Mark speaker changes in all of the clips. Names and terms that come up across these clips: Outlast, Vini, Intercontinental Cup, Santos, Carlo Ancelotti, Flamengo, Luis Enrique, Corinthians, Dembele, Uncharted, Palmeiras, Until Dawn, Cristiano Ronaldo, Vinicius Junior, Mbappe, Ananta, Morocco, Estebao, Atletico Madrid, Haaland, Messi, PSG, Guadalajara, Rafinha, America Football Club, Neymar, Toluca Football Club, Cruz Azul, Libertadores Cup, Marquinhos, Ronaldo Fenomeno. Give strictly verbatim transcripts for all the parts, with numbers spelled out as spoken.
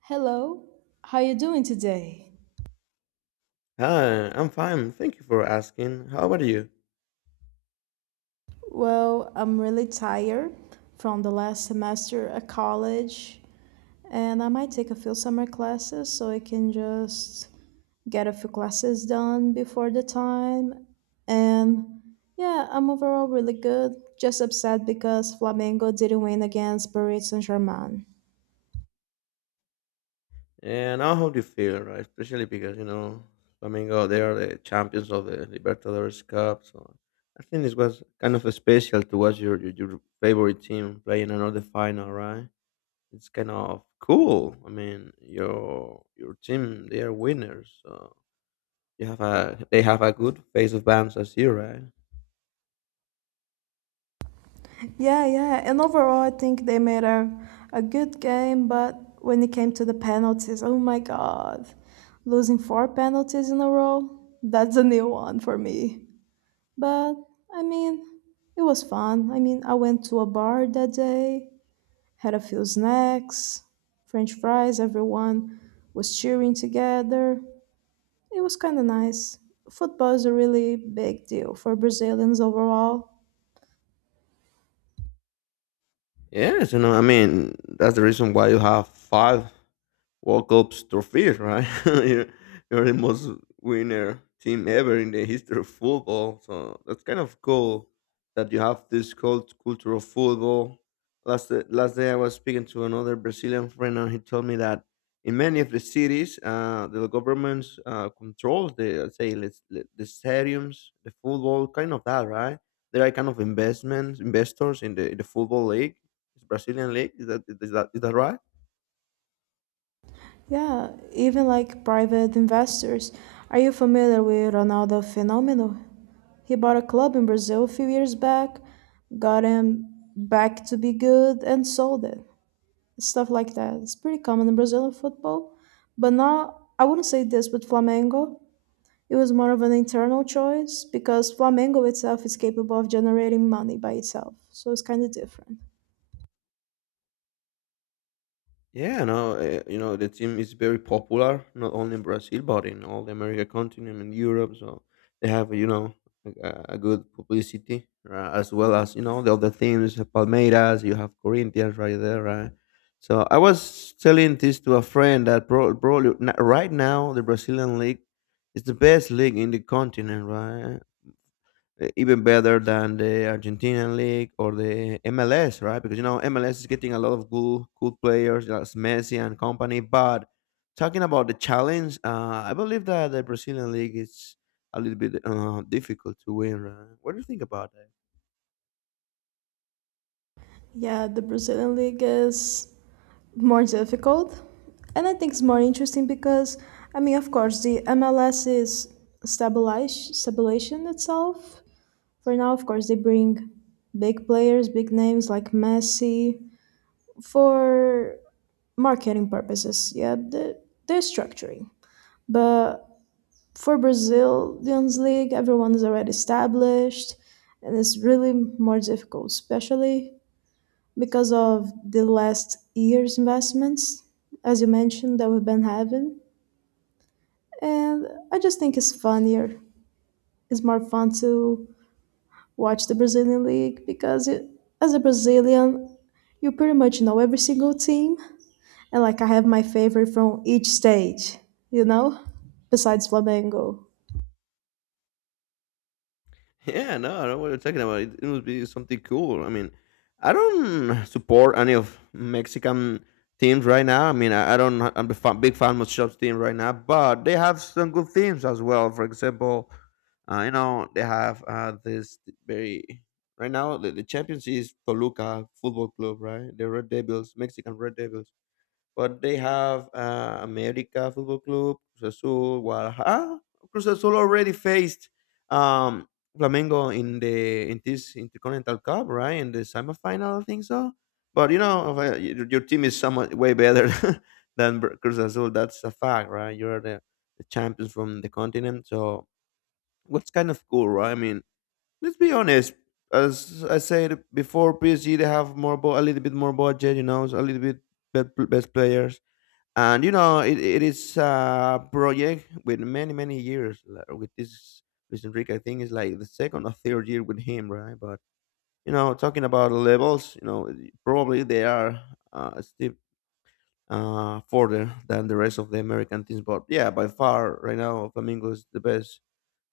Speaker 1: Hello, how you doing today?
Speaker 2: Hi, I'm fine. Thank you for asking. How about you?
Speaker 1: Well, I'm really tired from the last semester at college, and I might take a few summer classes so I can just get a few classes done before the time. And yeah, I'm overall really good. Just upset because Flamengo didn't win against Paris Saint Germain.
Speaker 2: And I hope you feel right, especially because you know Flamengo they are the champions of the Libertadores Cup. So I think this was kind of special to watch your your, your favorite team playing another final, right? It's kind of cool. I mean, your your team they are winners. So you have a they have a good face of bands as you, right?
Speaker 1: Yeah, yeah. And overall, I think they made a, a good game, but when it came to the penalties, oh my God. Losing four penalties in a row, that's a new one for me. But, I mean, it was fun. I mean, I went to a bar that day, had a few snacks, french fries, everyone was cheering together. It was kind of nice. Football is a really big deal for Brazilians overall.
Speaker 2: Yes, you know, I mean, that's the reason why you have five World Cup's trophy, right? you're, you're the most winner team ever in the history of football. So that's kind of cool that you have this cult culture of football. Last day- last day, I was speaking to another Brazilian friend, and he told me that in many of the cities, uh, the governments uh, control the say let's, the the stadiums, the football, kind of that, right? There are kind of investments, investors in the in the football league, it's Brazilian league. Is that is that is that right?
Speaker 1: Yeah, even like private investors. Are you familiar with Ronaldo Fenomeno? He bought a club in Brazil a few years back, got him back to be good, and sold it. Stuff like that. It's pretty common in Brazilian football. But now, I wouldn't say this with Flamengo. It was more of an internal choice because Flamengo itself is capable of generating money by itself. So it's kind of different.
Speaker 2: Yeah, no, uh, you know the team is very popular not only in Brazil but in all the America continent and Europe. So they have you know a, a good publicity uh, as well as you know the other teams. Palmeiras, you have Corinthians right there, right? So I was telling this to a friend that bro, bro, right now the Brazilian league is the best league in the continent, right? uh, even better than the Argentinian league or the M L S, right? Because you know M L S is getting a lot of good good players, that's Messi and company. But talking about the challenge, uh, I believe that the Brazilian league is a little bit uh, difficult to win. Right? What do you think about that?
Speaker 1: Yeah, the Brazilian league is more difficult, and I think it's more interesting because, I mean, of course, the M L S is stabilized stabilization itself for now. Of course, they bring big players, big names like Messi for marketing purposes. Yeah, they're, they're structuring. But for Brazilians league, everyone is already established, and it's really more difficult, especially because of the last year's investments, as you mentioned, that we've been having. And I just think it's funnier. It's more fun to watch the Brazilian League because it, as a Brazilian, you pretty much know every single team. And like I have my favorite from each stage, you know, besides Flamengo.
Speaker 2: Yeah, no, I know what you're talking about. It, it must be something cool. I mean, I don't support any of Mexican teams right now. I mean, I, I don't. I'm a fan, big fan of Shop's team right now, but they have some good teams as well. For example, uh, you know, they have uh, this very right now. The, the champions is Toluca Football Club, right? The Red Devils, Mexican Red Devils, but they have uh, America Football Club, Cruz Azul, Guadalajara. Cruz Azul already faced um, Flamengo in the in this Intercontinental Cup, right? In the semifinal, I think so. But you know, if I- your your team is somewhat way better than Br- Cruz Azul. That's a fact, right? You're the, the champions from the continent, so what's kind of cool, right? I mean, let's be honest. As I said before, P S G they have more, bu- a little bit more budget, you know, so a little bit bet- best players, and you know it, it is a project with many many years like, with this Luis Enrique. I think it's like the second or third year with him, right? But you know, talking about levels, you know, probably they are uh, a step uh, further than the rest of the American teams. But yeah, by far right now, Flamengo is the best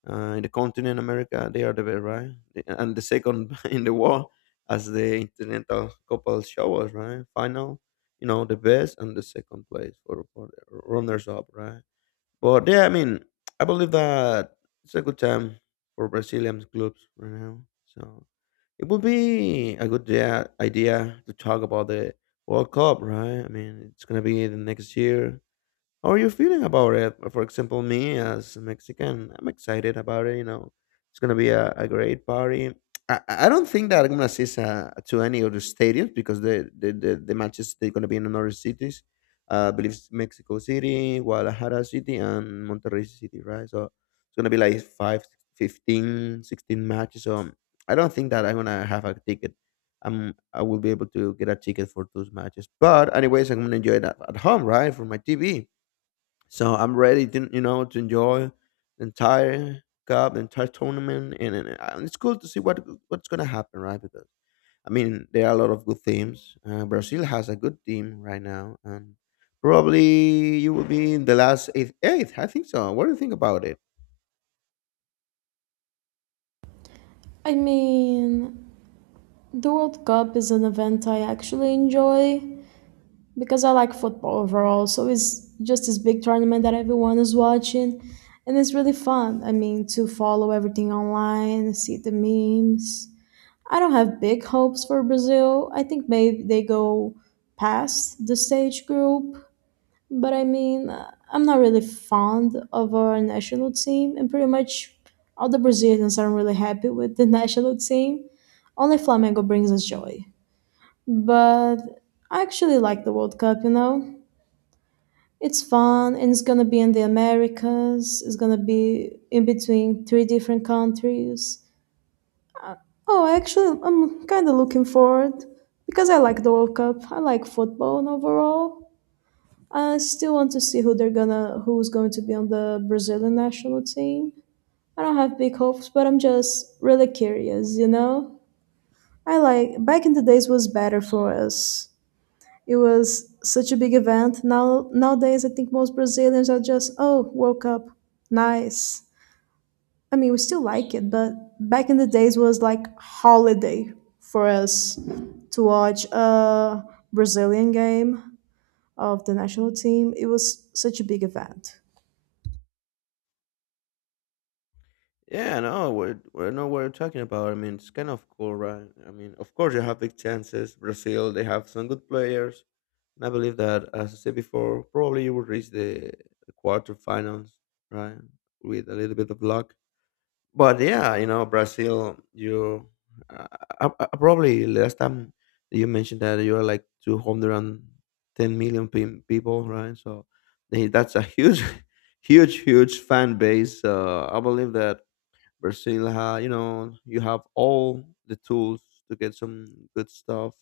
Speaker 2: uh, in the continent America, they are the best, right? And the second in the world as the Intercontinental Couple Showers, right? Final, you know, the best and the second place for, for the runners up, right? But yeah, I mean, I believe that it's a good time for Brazilian clubs right now. So it would be a good idea idea to talk about the World Cup, right? I mean, it's gonna be the next year. How are you feeling about it? For example, me as a Mexican, I'm excited about it. You know, it's gonna be a, a great party. I, I I don't think that I'm gonna assist uh, to any other stadiums because the the, the, the matches they're gonna be in other cities. Uh, I believe it's Mexico City, Guadalajara City, and Monterrey City, right? So it's gonna be like five, fifteen, sixteen matches. So I don't think that I'm gonna have a ticket. I'm I will be able to get a ticket for those matches. But anyways, I'm gonna enjoy that at home, right, for my T V. So I'm ready, to, you know, to enjoy the entire cup, the entire tournament, and, and uh, it's cool to see what what's gonna happen, right? Because I mean, there are a lot of good teams. Uh, Brazil has a good team right now, and probably you will be in the last eighth. Eighth, I think so. What do you think about it?
Speaker 1: I mean, the World Cup is an event I actually enjoy because I like football overall. So it's just this big tournament that everyone is watching, and it's really fun. I mean, to follow everything online, see the memes. I don't have big hopes for Brazil. I think maybe they go past the stage group, but I mean, uh, I'm not really fond of our national team, and pretty much all the Brazilians aren't really happy with the national team. Only Flamengo brings us joy. But I actually like the World Cup, you know? It's fun and it's gonna be in the Americas. It's gonna be in between three different countries. Oh, actually, I'm kind of looking forward because I like the World Cup. I like football and overall. I still want to see who they're gonna, who's going to be on the Brazilian national team. I don't have big hopes, but I'm just really curious, you know. I like back in the days was better for us. It was such a big event. Now nowadays, I think most Brazilians are just, "Oh, World Cup, nice." I mean, we still like it, but back in the days was like holiday for us to watch a Brazilian game of the national team. It was such a big event.
Speaker 2: Yeah, no, we're we're not what we're talking about. I mean, it's kind of cool, right? I mean, of course you have big chances. Brazil, they have some good players. And I believe that, as I said before, probably you will reach the, the quarterfinals, right? With a little bit of luck. But yeah, you know, Brazil, you uh, uh, uh, probably last time you mentioned that you are like 210 million pe- people, right? So they, that's a huge, huge, huge fan base. Uh, I believe that Brazil, ha, you know, you have all the tools to get some good stuff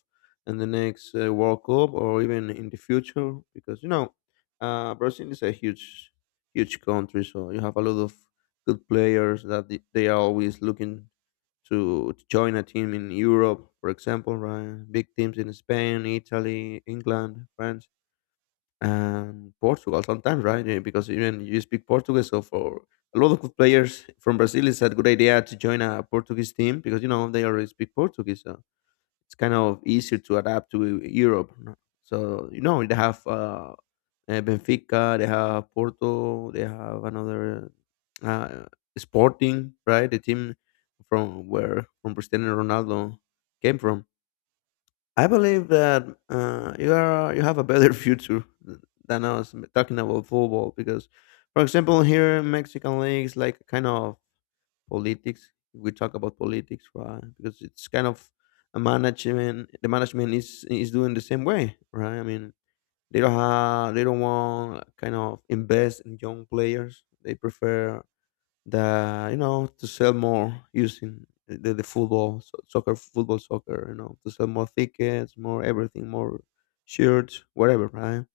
Speaker 2: in the next uh, World Cup or even in the future, because you know, uh, Brazil is a huge, huge country, so you have a lot of good players that the- they are always looking to to join a team in Europe, for example, right? Big teams in Spain, Italy, England, France, and Portugal sometimes, right? Yeah, because even you speak Portuguese, so for a lot of good players from Brazil, it's a good idea to join a Portuguese team because you know they already speak Portuguese, so it's kind of easier to adapt to Europe. No? So you know they have uh, uh, Benfica, they have Porto, they have another uh, Sporting, right? The team from where from Cristiano Ronaldo came from. I believe that uh, you are you have a better future than us talking about football because, for example, here in Mexican league is like kind of politics. We talk about politics, right? Because it's kind of a management. The management is is doing the same way, right? I mean, they don't have they don't want kind of invest in young players. They prefer that you know to sell more using the, the football so- soccer football soccer you know to sell more tickets, more everything, more shirts whatever right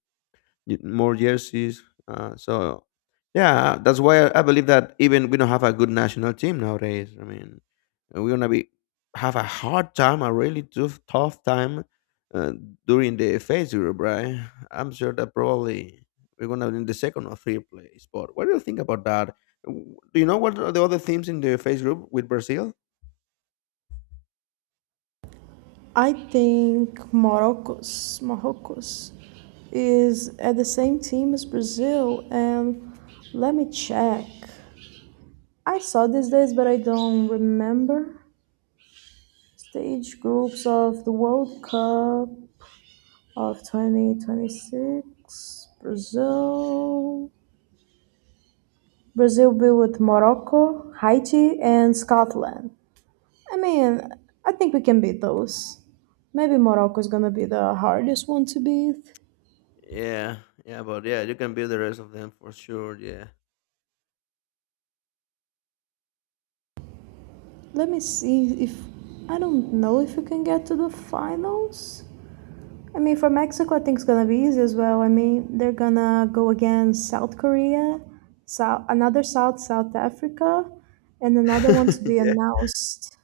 Speaker 2: y- more jerseys. Uh, so yeah, that's why I believe that even we don't have a good national team nowadays. I mean, we're gonna be have a hard time, a really tough tough time uh, during the phase group, right? I'm sure that probably we're gonna be in the second or third place. But what do you think about that? W- Do you know what are the other teams in the phase group with Brazil?
Speaker 1: I think Morocco's Morocco's is at the same team as Brazil, and let me check. I saw these days, but I don't remember. Stage groups of the World Cup of twenty twenty-six Brazil. Brazil be with Morocco, Haiti, and Scotland. I mean, I think we can beat those. Maybe Morocco is gonna be the hardest one to beat.
Speaker 2: Yeah, yeah, but yeah, you can beat the rest of them for sure. Yeah,
Speaker 1: Let me see if I don't know if we can get to the finals. I mean, for Mexico, I think it's gonna be easy as well. I mean, they're gonna go against South Korea, South another South South Africa, and another one to be
Speaker 2: yeah.
Speaker 1: announced.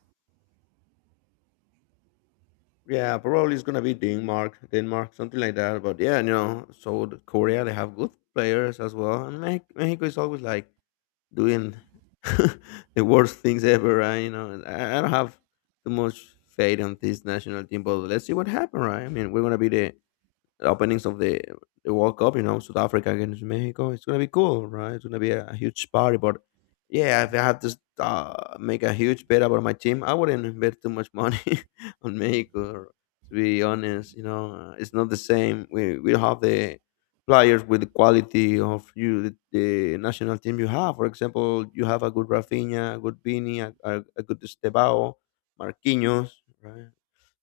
Speaker 2: Yeah, probably it's gonna be Denmark, Denmark, something like that. But yeah, you know, South Korea they have good players as well, and Me- Mexico is always like doing the worst things ever. Right? You know, and I I don't have too much faith on this national team, but let's see what happens. Right? I mean, we're gonna be the openings of the, the World Cup, you know, South Africa against Mexico. It's gonna be cool, right? It's gonna be a, huge party. But yeah, if I had to uh, make a huge bet about my team, I wouldn't bet too much money on Mexico. To be honest, you know, uh, it's not the same. We we don't have the players with the quality of you the, the national team you have. For example, you have a good Rafinha, a good Vini, a, a, a good Estebao, Marquinhos, right?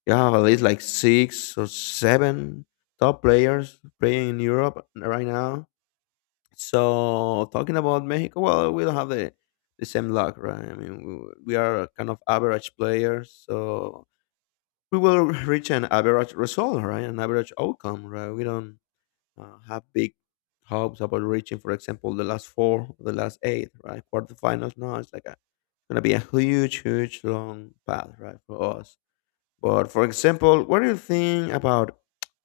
Speaker 2: You have at least like six or seven top players playing in Europe right now. So talking about Mexico, well, we don't have the the same luck, right? I mean, we, we are kind of average players, so we will reach an average result, right? An average outcome, right? We don't uh, have big hopes about reaching, for example, the last four, the last eight, right? Quarterfinals. No, it's like a, it's gonna be a huge, huge long path, right, for us. But for example, what do you think about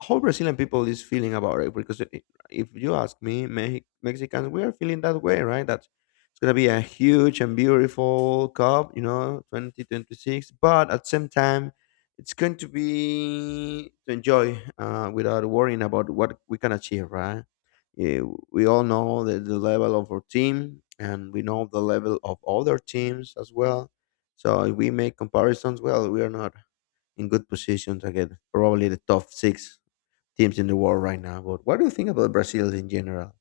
Speaker 2: how Brazilian people is feeling about it? Because i- if you ask me, Mex- Mexicans, we are feeling that way, right? That it's gonna be a huge and beautiful cup, you know, twenty twenty six. But at the same time, it's going to be to enjoy uh, without worrying about what we can achieve, right? Yeah, we all know the, the level of our team, and we know the level of other teams as well. So if we make comparisons, well, we are not in good positions to probably the top six teams in the world right now. But what do you think about Brazil in general?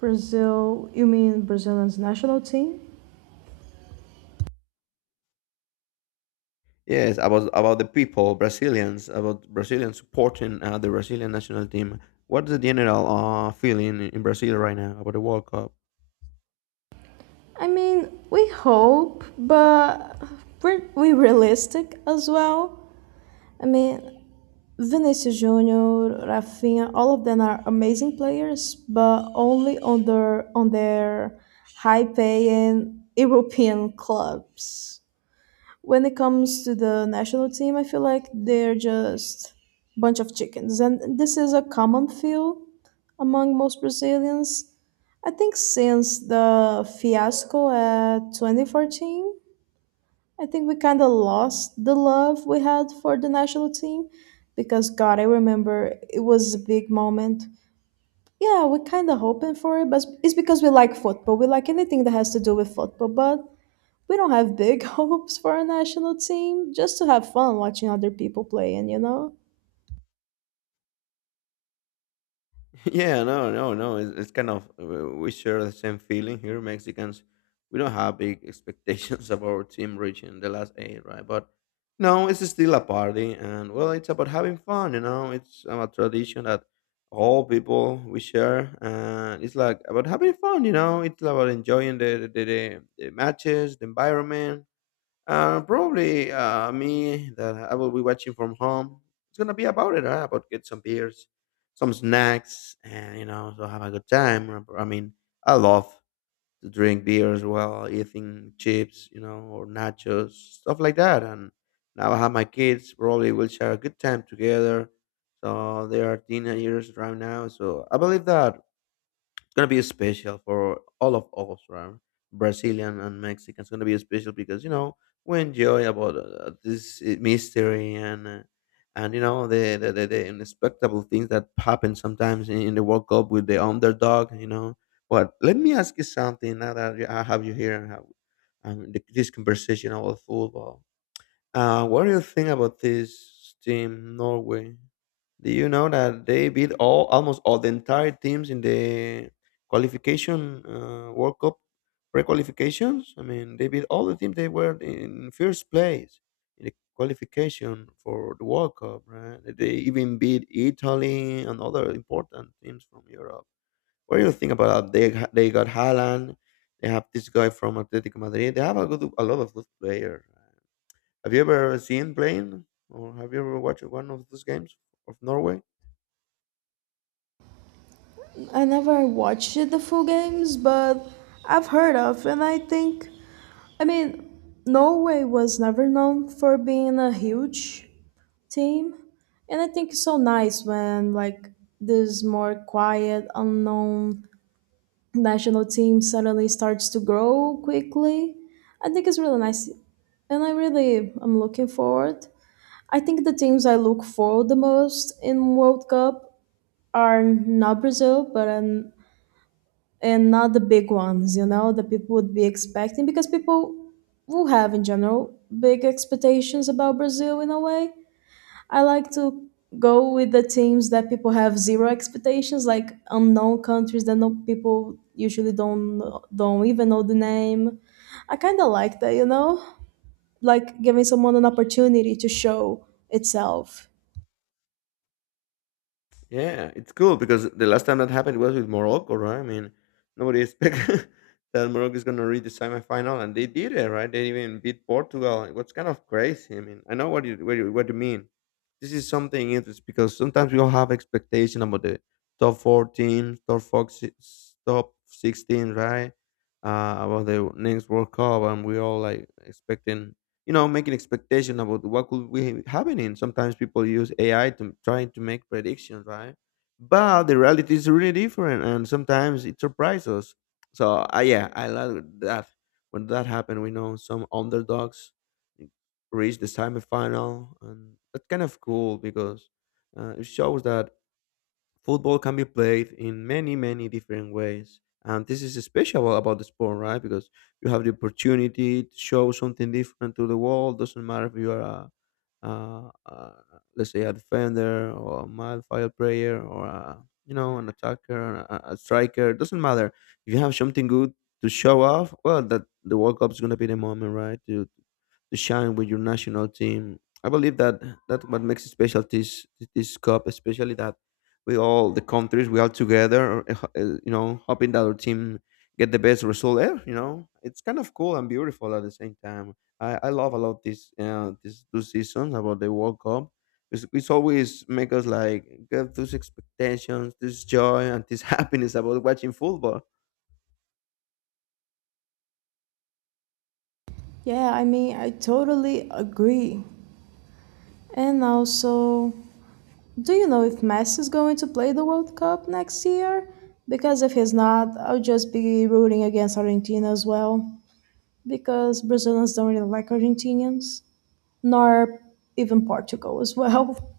Speaker 1: Brazil. You mean Brazil's national team?
Speaker 2: Yes, about about the people, Brazilians, about Brazilians supporting uh, the Brazilian national team. What's the general uh, feeling in Brazil right now about the World Cup?
Speaker 1: I mean, we hope, but we're we realistic as well. I mean, Vinicius Junior, Rafinha, all of them are amazing players, but only on their on their high-paying European clubs. When it comes to the national team, I feel like they're just bunch of chickens, and this is a common feel among most Brazilians. I think since the fiasco at twenty fourteen, I think we kind of lost the love we had for the national team because, God, I remember it was a big moment. Yeah, we're kind of hoping for it, but it's because we like football. We like anything that has to do with football, but we don't have big hopes for a national team just to have fun watching other people playing, you know?
Speaker 2: Yeah, no, no, no. It's, it's kind of uh, we share the same feeling here. Mexicans, we don't have big expectations of our team reaching the last eight, right? But no, it's still a party, and well, it's about having fun. You know, it's a tradition that all people we share, and it's like about having fun. You know, it's about enjoying the the, the, the matches, the environment, uh, probably uh, me that I will be watching from home. It's gonna be about it, right? About get some beers, some snacks, and you know, so have a good time. I mean, I love to drink beers while eating chips, you know, or nachos, stuff like that. And now I have my kids. Probably will share a good time together. So they are teenagers right now. So I believe that it's gonna be special for all of us, right? Brazilian and Mexican. It's gonna be special because you know we enjoy about uh, this uh, mystery and uh, and you know the the, the the unexpectable things that happen sometimes in, in the World Cup with the underdog. You know, but let me ask you something now that I have you here and have um, the, this conversation about football. Uh, what do you think about this team, Norway? Do you know that they beat all almost all the entire teams in the qualification uh, World Cup pre-qualifications? I mean, they beat all the teams. They were in first place in the qualification for the World Cup, right? They even beat Italy and other important teams from Europe. What do you think about that? They ha- they got Haaland. They have this guy from Atletico Madrid. They have a good, a lot of good players, right? Have you ever seen playing, or have you ever watched one of those games of Norway?
Speaker 1: I never watched the full games, but I've heard of, and I think, I mean, Norway was never known for being a huge team, and I think it's so nice when, like, this more quiet unknown national team suddenly starts to grow quickly. I think it's really nice, and I really am looking forward. I think the teams I look for the most in world cup are not Brazil, but and and not the big ones, you know, that people would be expecting because people will have in general big expectations about Brazil. In a way, I like to go with the teams that people have zero expectations, like unknown countries that no people usually don't don't even know the name. I kind of like that, you know, like giving someone an opportunity to show itself.
Speaker 2: Yeah, it's cool because the last time that happened was with Morocco, right? I mean, nobody expected that Morocco is going to reach the semifinal, and they did it, right? They even beat Portugal. It was kind of crazy. I mean, I know what you what you, what you mean. This is something interesting because sometimes we all have expectation about the top four teams, top four, six- top sixteen, right? Uh, about the next World Cup, and we all like expecting you know make an expectation about what could be happening. Sometimes people use ai to trying to make predictions, right? But the reality is really different and sometimes it surprises us. So uh, yeah, I love that when that happened. We know some underdogs reach the semifinal, and that's kind of cool because uh, it shows that football can be played in many many different ways, and this is special about the sport, right? Because you have the opportunity to show something different to the world. Doesn't matter if you are a uh, uh, let's say a defender or a midfield player or a, you know, an attacker, a, a striker. Doesn't matter. If you have something good to show off, well, that the World Cup is gonna be the moment, right? To to shine with your national team. I believe that that's what makes it special this this cup, especially that we all the countries we all together, uh, uh, you know, hoping that our team get the best result ever. You know, it's kind of cool and beautiful at the same time. I, I love a lot this uh, this two seasons about the World Cup. It's, it's always make us like get those expectations, this joy, and this happiness about watching football.
Speaker 1: Yeah, I mean, I totally agree. And also, do you know if Messi is going to play the World Cup next year? Because if he's not, I'll just be rooting against Argentina as well. Because Brazilians don't really like Argentinians. Nor even Portugal as well.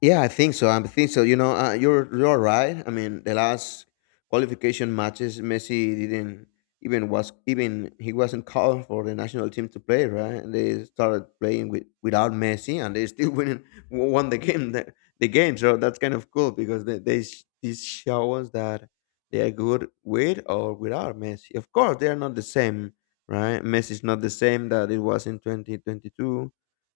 Speaker 2: Yeah, I think so. I think so. You know, uh, you're you're right. I mean, the last qualification matches, Messi didn't even was even he wasn't called for the national team to play, right? And they started playing with without Messi, and they still winning won the game the, the game. So that's kind of cool because they they sh- these show us that they are good with or without Messi. Of course, they are not the same, right? Messi is not the same that it was in twenty twenty two.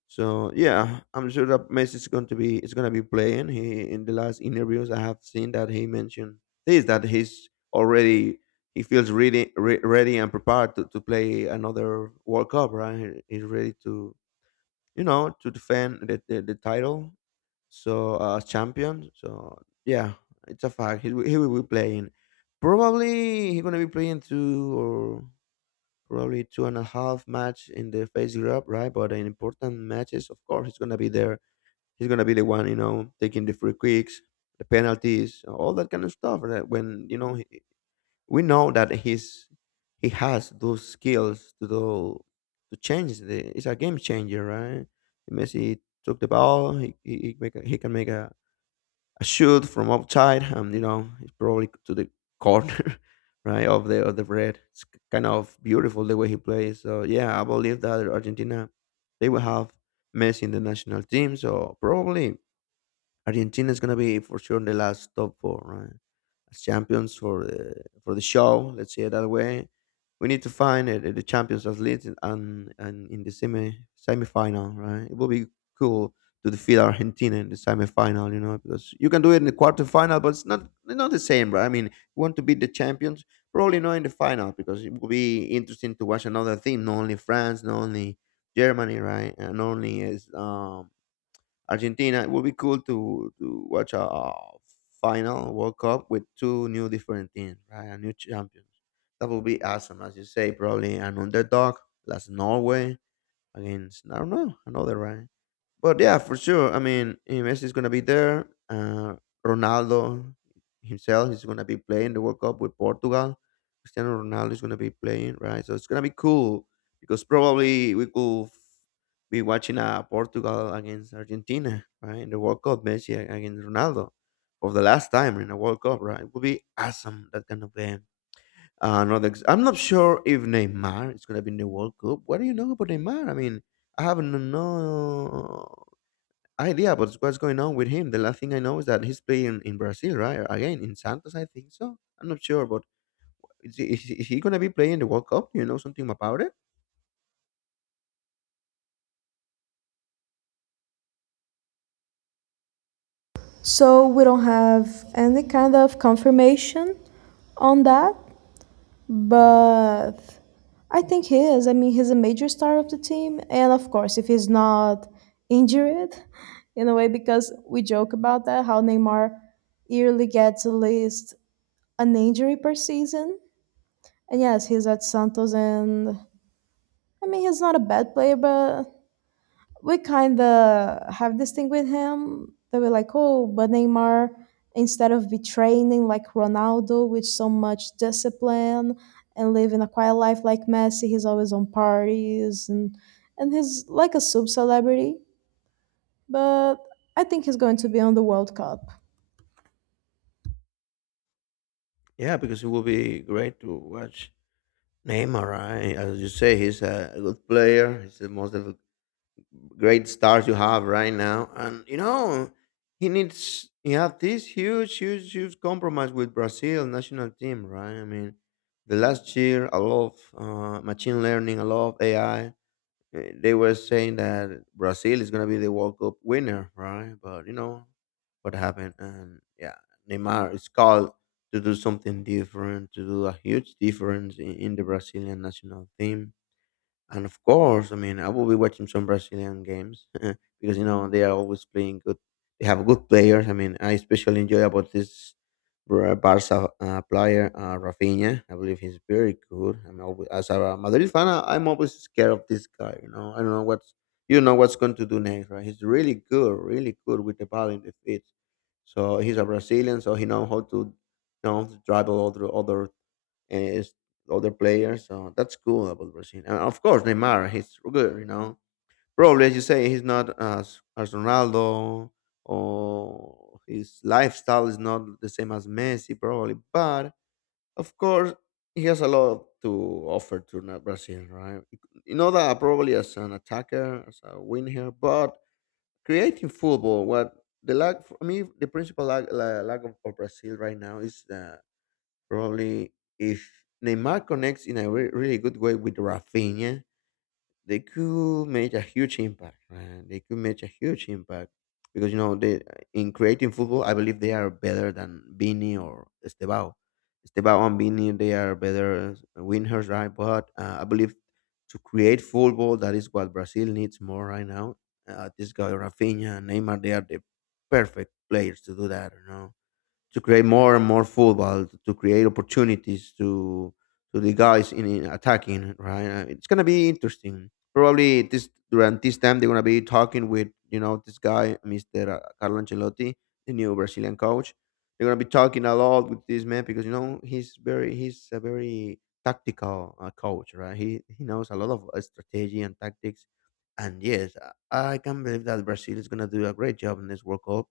Speaker 2: So yeah, I'm sure that Messi is going to be is going to be playing. He in the last interviews I have seen that he mentioned this that he's already he feels really re- ready and prepared to, to play another World Cup. Right, He- he's ready to you know to defend the the, the title. So uh, champion. So yeah, it's a fact. He will- he will be playing. Probably he's gonna be playing two or probably two and a half match in the face grab, right? But in important matches, of course, he's gonna be there. He's gonna be the one, you know, taking the free kicks, the penalties, all that kind of stuff. Right? When you know, he, we know that he's he has those skills to do to change the. It's a game changer, right? Messi took the ball. He he, he, make a, he can make a a shoot from outside, and you know it's probably to the corner, right, of the of the red. It's k- kind of beautiful the way he plays. So yeah, I believe that Argentina they will have Messi in the national team. So probably Argentina is going to be for sure in the last top four, right? As champions for the for the show, let's say it that way. We need to find uh, the champions at least in- and and in the semi semifinal, right? It will be cool to defeat Argentina in the semifinal, you know, because you can do it in the quarterfinal, but it's not not the same, right? I mean, you want to beat the champions, probably not in the final because it will be interesting to watch another team, not only France, not only Germany, right, and only is um Argentina. It would be cool to to watch a, a final World Cup with two new different teams, right? A new champions. That would be awesome, as you say. Probably an underdog, that's Norway against I don't know another, right. But yeah, for sure. I mean, eh, Messi is gonna be there. Uh, Ronaldo himself is gonna be playing the World Cup with Portugal. Cristiano Ronaldo is gonna be playing, right? So it's gonna be cool because probably we could f- be watching uh, Portugal against Argentina, right? In the World Cup, Messi a- against Ronaldo for the last time in a World Cup, right? It would be awesome that kind of game. Uh, another, ex- I'm not sure if Neymar is gonna be in the World Cup. What do you know about Neymar? I mean, I haven't no idea but what's going on with him. The last thing I know is that he's playing in Brazil, right? Again, in Santos, I think so. I'm not sure, but is he, is he is he gonna be playing the World Cup? Do you know something about it?
Speaker 1: So we don't have any kind of confirmation on that, but I think he is. I mean, he's a major star of the team, and of course, if he's not injured, in a way, because we joke about that, how Neymar yearly gets at least an injury per season. And yes, he's at Santos, and I mean, he's not a bad player, but we kind of have this thing with him that we're like, oh, but Neymar, instead of be training like Ronaldo with so much discipline and living a quiet life like Messi, he's always on parties, and and he's like a sub celebrity. But I think he's going to be on the World Cup.
Speaker 2: Yeah, because it will be great to watch Neymar, right? As you say, he's a good player. He's the most of the great stars you have right now, and you know he needs he had this huge, huge, huge compromise with Brazil national team, right? I mean, the last year, a lot of uh, machine learning, a lot of A I, eh, they were saying that Brazil is gonna be the World Cup winner, right? But you know what happened, and yeah, Neymar is called to do something different, to do a huge difference in, in the Brazilian national team. And of course, I mean, I will be watching some Brazilian games because you know they are always playing good. They have good players. I mean, I especially enjoy about this Bra- Barca uh, player uh, Rafinha. I believe he's very good. I'm always, as a Madrid fan, I- I'm always scared of this guy. You know, I don't know what's you know what's going to do next. Right? He's really good, really good with the ball in the feet. So he's a Brazilian, so he know how to you know to dribble all the other eh, s- other players. So that's cool about Brazil. And of course, Neymar, he's good, you know. Probably, as you say, he's not as, as Ronaldo or his lifestyle is not the same as Messi, probably. But of course, he has a lot to offer to Na- Brazil, right? You know that probably as an attacker, as a winger, but creating football, what the lack for me, the principal lack, la- lack of, of Brazil right now is uh, probably if Neymar connects in a re- really good way with Rafinha, they could make a huge impact. Right? They could make a huge impact because you know they in creating football, I believe they are better than Vini or Estebao. Estebao and Vini, they are better winners, right? But uh, I believe to create football, that is what Brazil needs more right now. Uh, this guy Rafinha, and Neymar, they are the perfect players to do that. You know to create more and more football, to, to create opportunities to to the guys in, in attacking. Right. Uh, it's gonna be interesting. Probably this during this time they're gonna be talking with you know this guy, Mister uh, Carlo Ancelotti, the new Brazilian coach. They're gonna be talking a lot with this man because you know he's very he's a very tactical uh, coach, right? He he knows a lot of uh, strategy and tactics. And yes, I I can't believe that Brazil is gonna do a great job in this World Cup.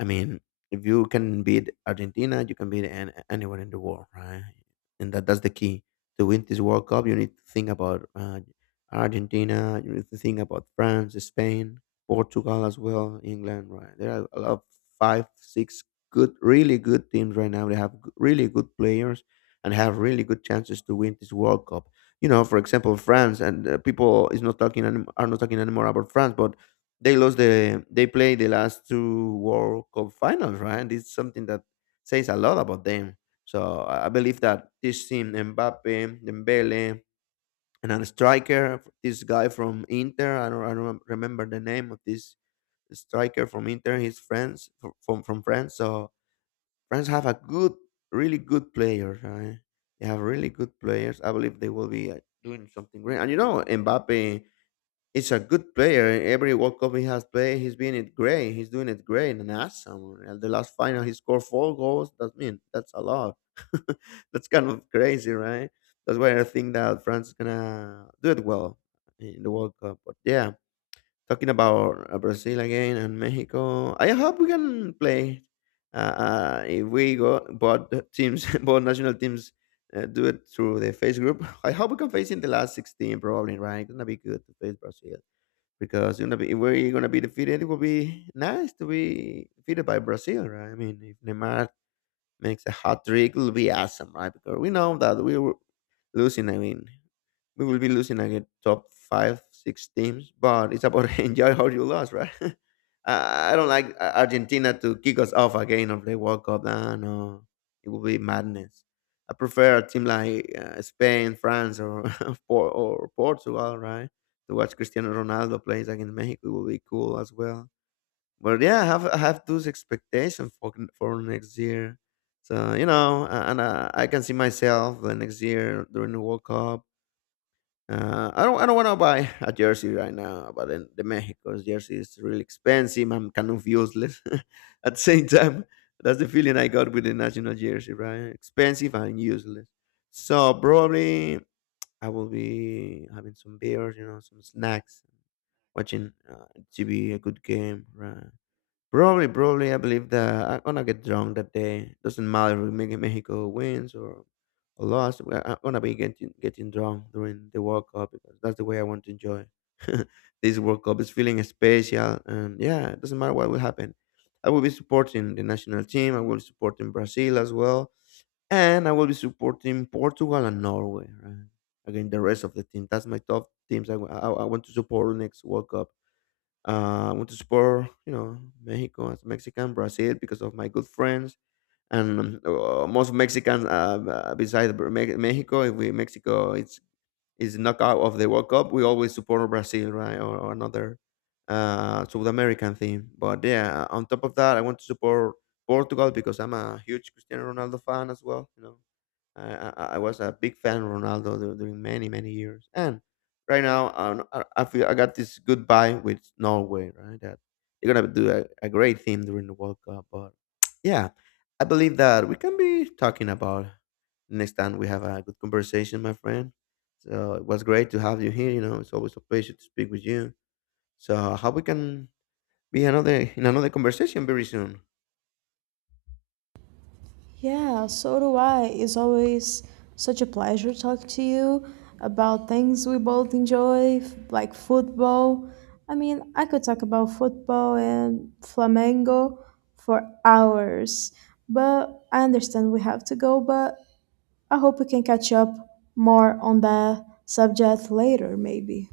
Speaker 2: I mean, if you can beat Argentina, you can beat an, anyone in the world, right? And that, that's the key. To win this World Cup, you need to think about uh, Argentina, you need to think about France, Spain, Portugal as well, England, right? There are a lot of five, six good, really good teams right now. They have g- really good players and have really good chances to win this World Cup. You know, for example, France, and uh, people is not talking anim- are not talking anymore about France, but they lost the they played the last two World Cup finals, right? And it's something that says a lot about them. So I I believe that this team, Mbappe, Dembele, and a striker, this guy from Inter, I don't, I don't remember the name of this striker from Inter. He's France fr- from from France. So France have a good, really good players. Right? They have really good players. I believe they will be uh, doing something great. And you know, Mbappe he's a good player. In every World Cup he has played, he's been it great. He's doing it great and awesome. At the last final, he scored four goals. That mean that's a lot. That's kind of crazy, right? That's why I think that France is gonna do it well in the World Cup. But yeah, talking about uh, Brazil again and Mexico, I hope we can play. Uh, uh, if we go, both teams, both national teams, uh, do it through the face group. I hope we can face in the last sixteen, probably. Right, it's gonna be good to face Brazil because you know if we're gonna be defeated, it would be nice to be defeated by Brazil, right? I mean, if Neymar makes a hat trick, it'll be awesome, right? Because we know that we were losing. I mean, we will be losing against top five, six teams. But it's about enjoy how you lost, right? I I don't like Ar- Argentina to kick us off again of the World Cup. No, no, it will be madness. I prefer a team like uh, Spain, France, or Por- or Portugal, right? To watch Cristiano Ronaldo plays against Mexico it will be cool as well. But yeah, I have I have those expectations for n- for next year. So you know, a- and uh, I can see myself the next year during the World Cup uh, I don't, I don't want to buy a jersey right now, but then the Mexico's jersey is really expensive I'm kind of useless. At the same time, that's the feeling I got with the national jersey, right? Expensive and useless. So probably I will be having some beers, you know, some snacks, watching uh, T V, a good game, right? Probably, probably, I believe that I'm gonna get drunk that day. Doesn't matter if Me- Mexico wins or or lost. we- I'm gonna be getting getting drunk during the World Cup because that's the way I want to enjoy this World Cup. It's feeling special, and yeah, it doesn't matter what will happen. I will be supporting the national team. I will be supporting Brazil as well, and I will be supporting Portugal and Norway. Right? Again, the rest of the team. That's my top teams. I, wa- I, I want to support next World Cup. Uh, I want to support, you know, Mexico as Mexican, Brazil because of my good friends, and um, uh, most Mexicans uh, uh, besides Bra- Me- Mexico, if we Mexico it's is knockout of the World Cup, we always support Brazil, right, or, or another uh, South American team. But yeah, on top of that, I want to support Portugal because I'm a huge Cristiano Ronaldo fan as well. You know, I, I I was a big fan of Ronaldo dur- during many many years, and right now um, I, I feel I got this good vibe with Norway, right? That they're gonna do a, a great thing during the World Cup, but yeah, I believe that we can be talking about next time we have a good conversation, my friend. So it was great to have you here. You know, it's always a pleasure to speak with you. So I hope we can be another in another conversation very soon.
Speaker 1: Yeah, so do I. It's always such a pleasure talking to you about things we both enjoy, f- like football. I mean, I could talk about football and Flamengo for hours, but I understand we have to go, but I hope we can catch up more on that subject later, maybe.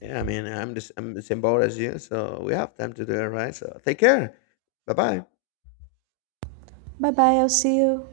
Speaker 2: Yeah, I mean, I'm the, s- I'm the same boat as you, so we have time to do it, right? So take care. Bye bye.
Speaker 1: Bye bye, I'll see you.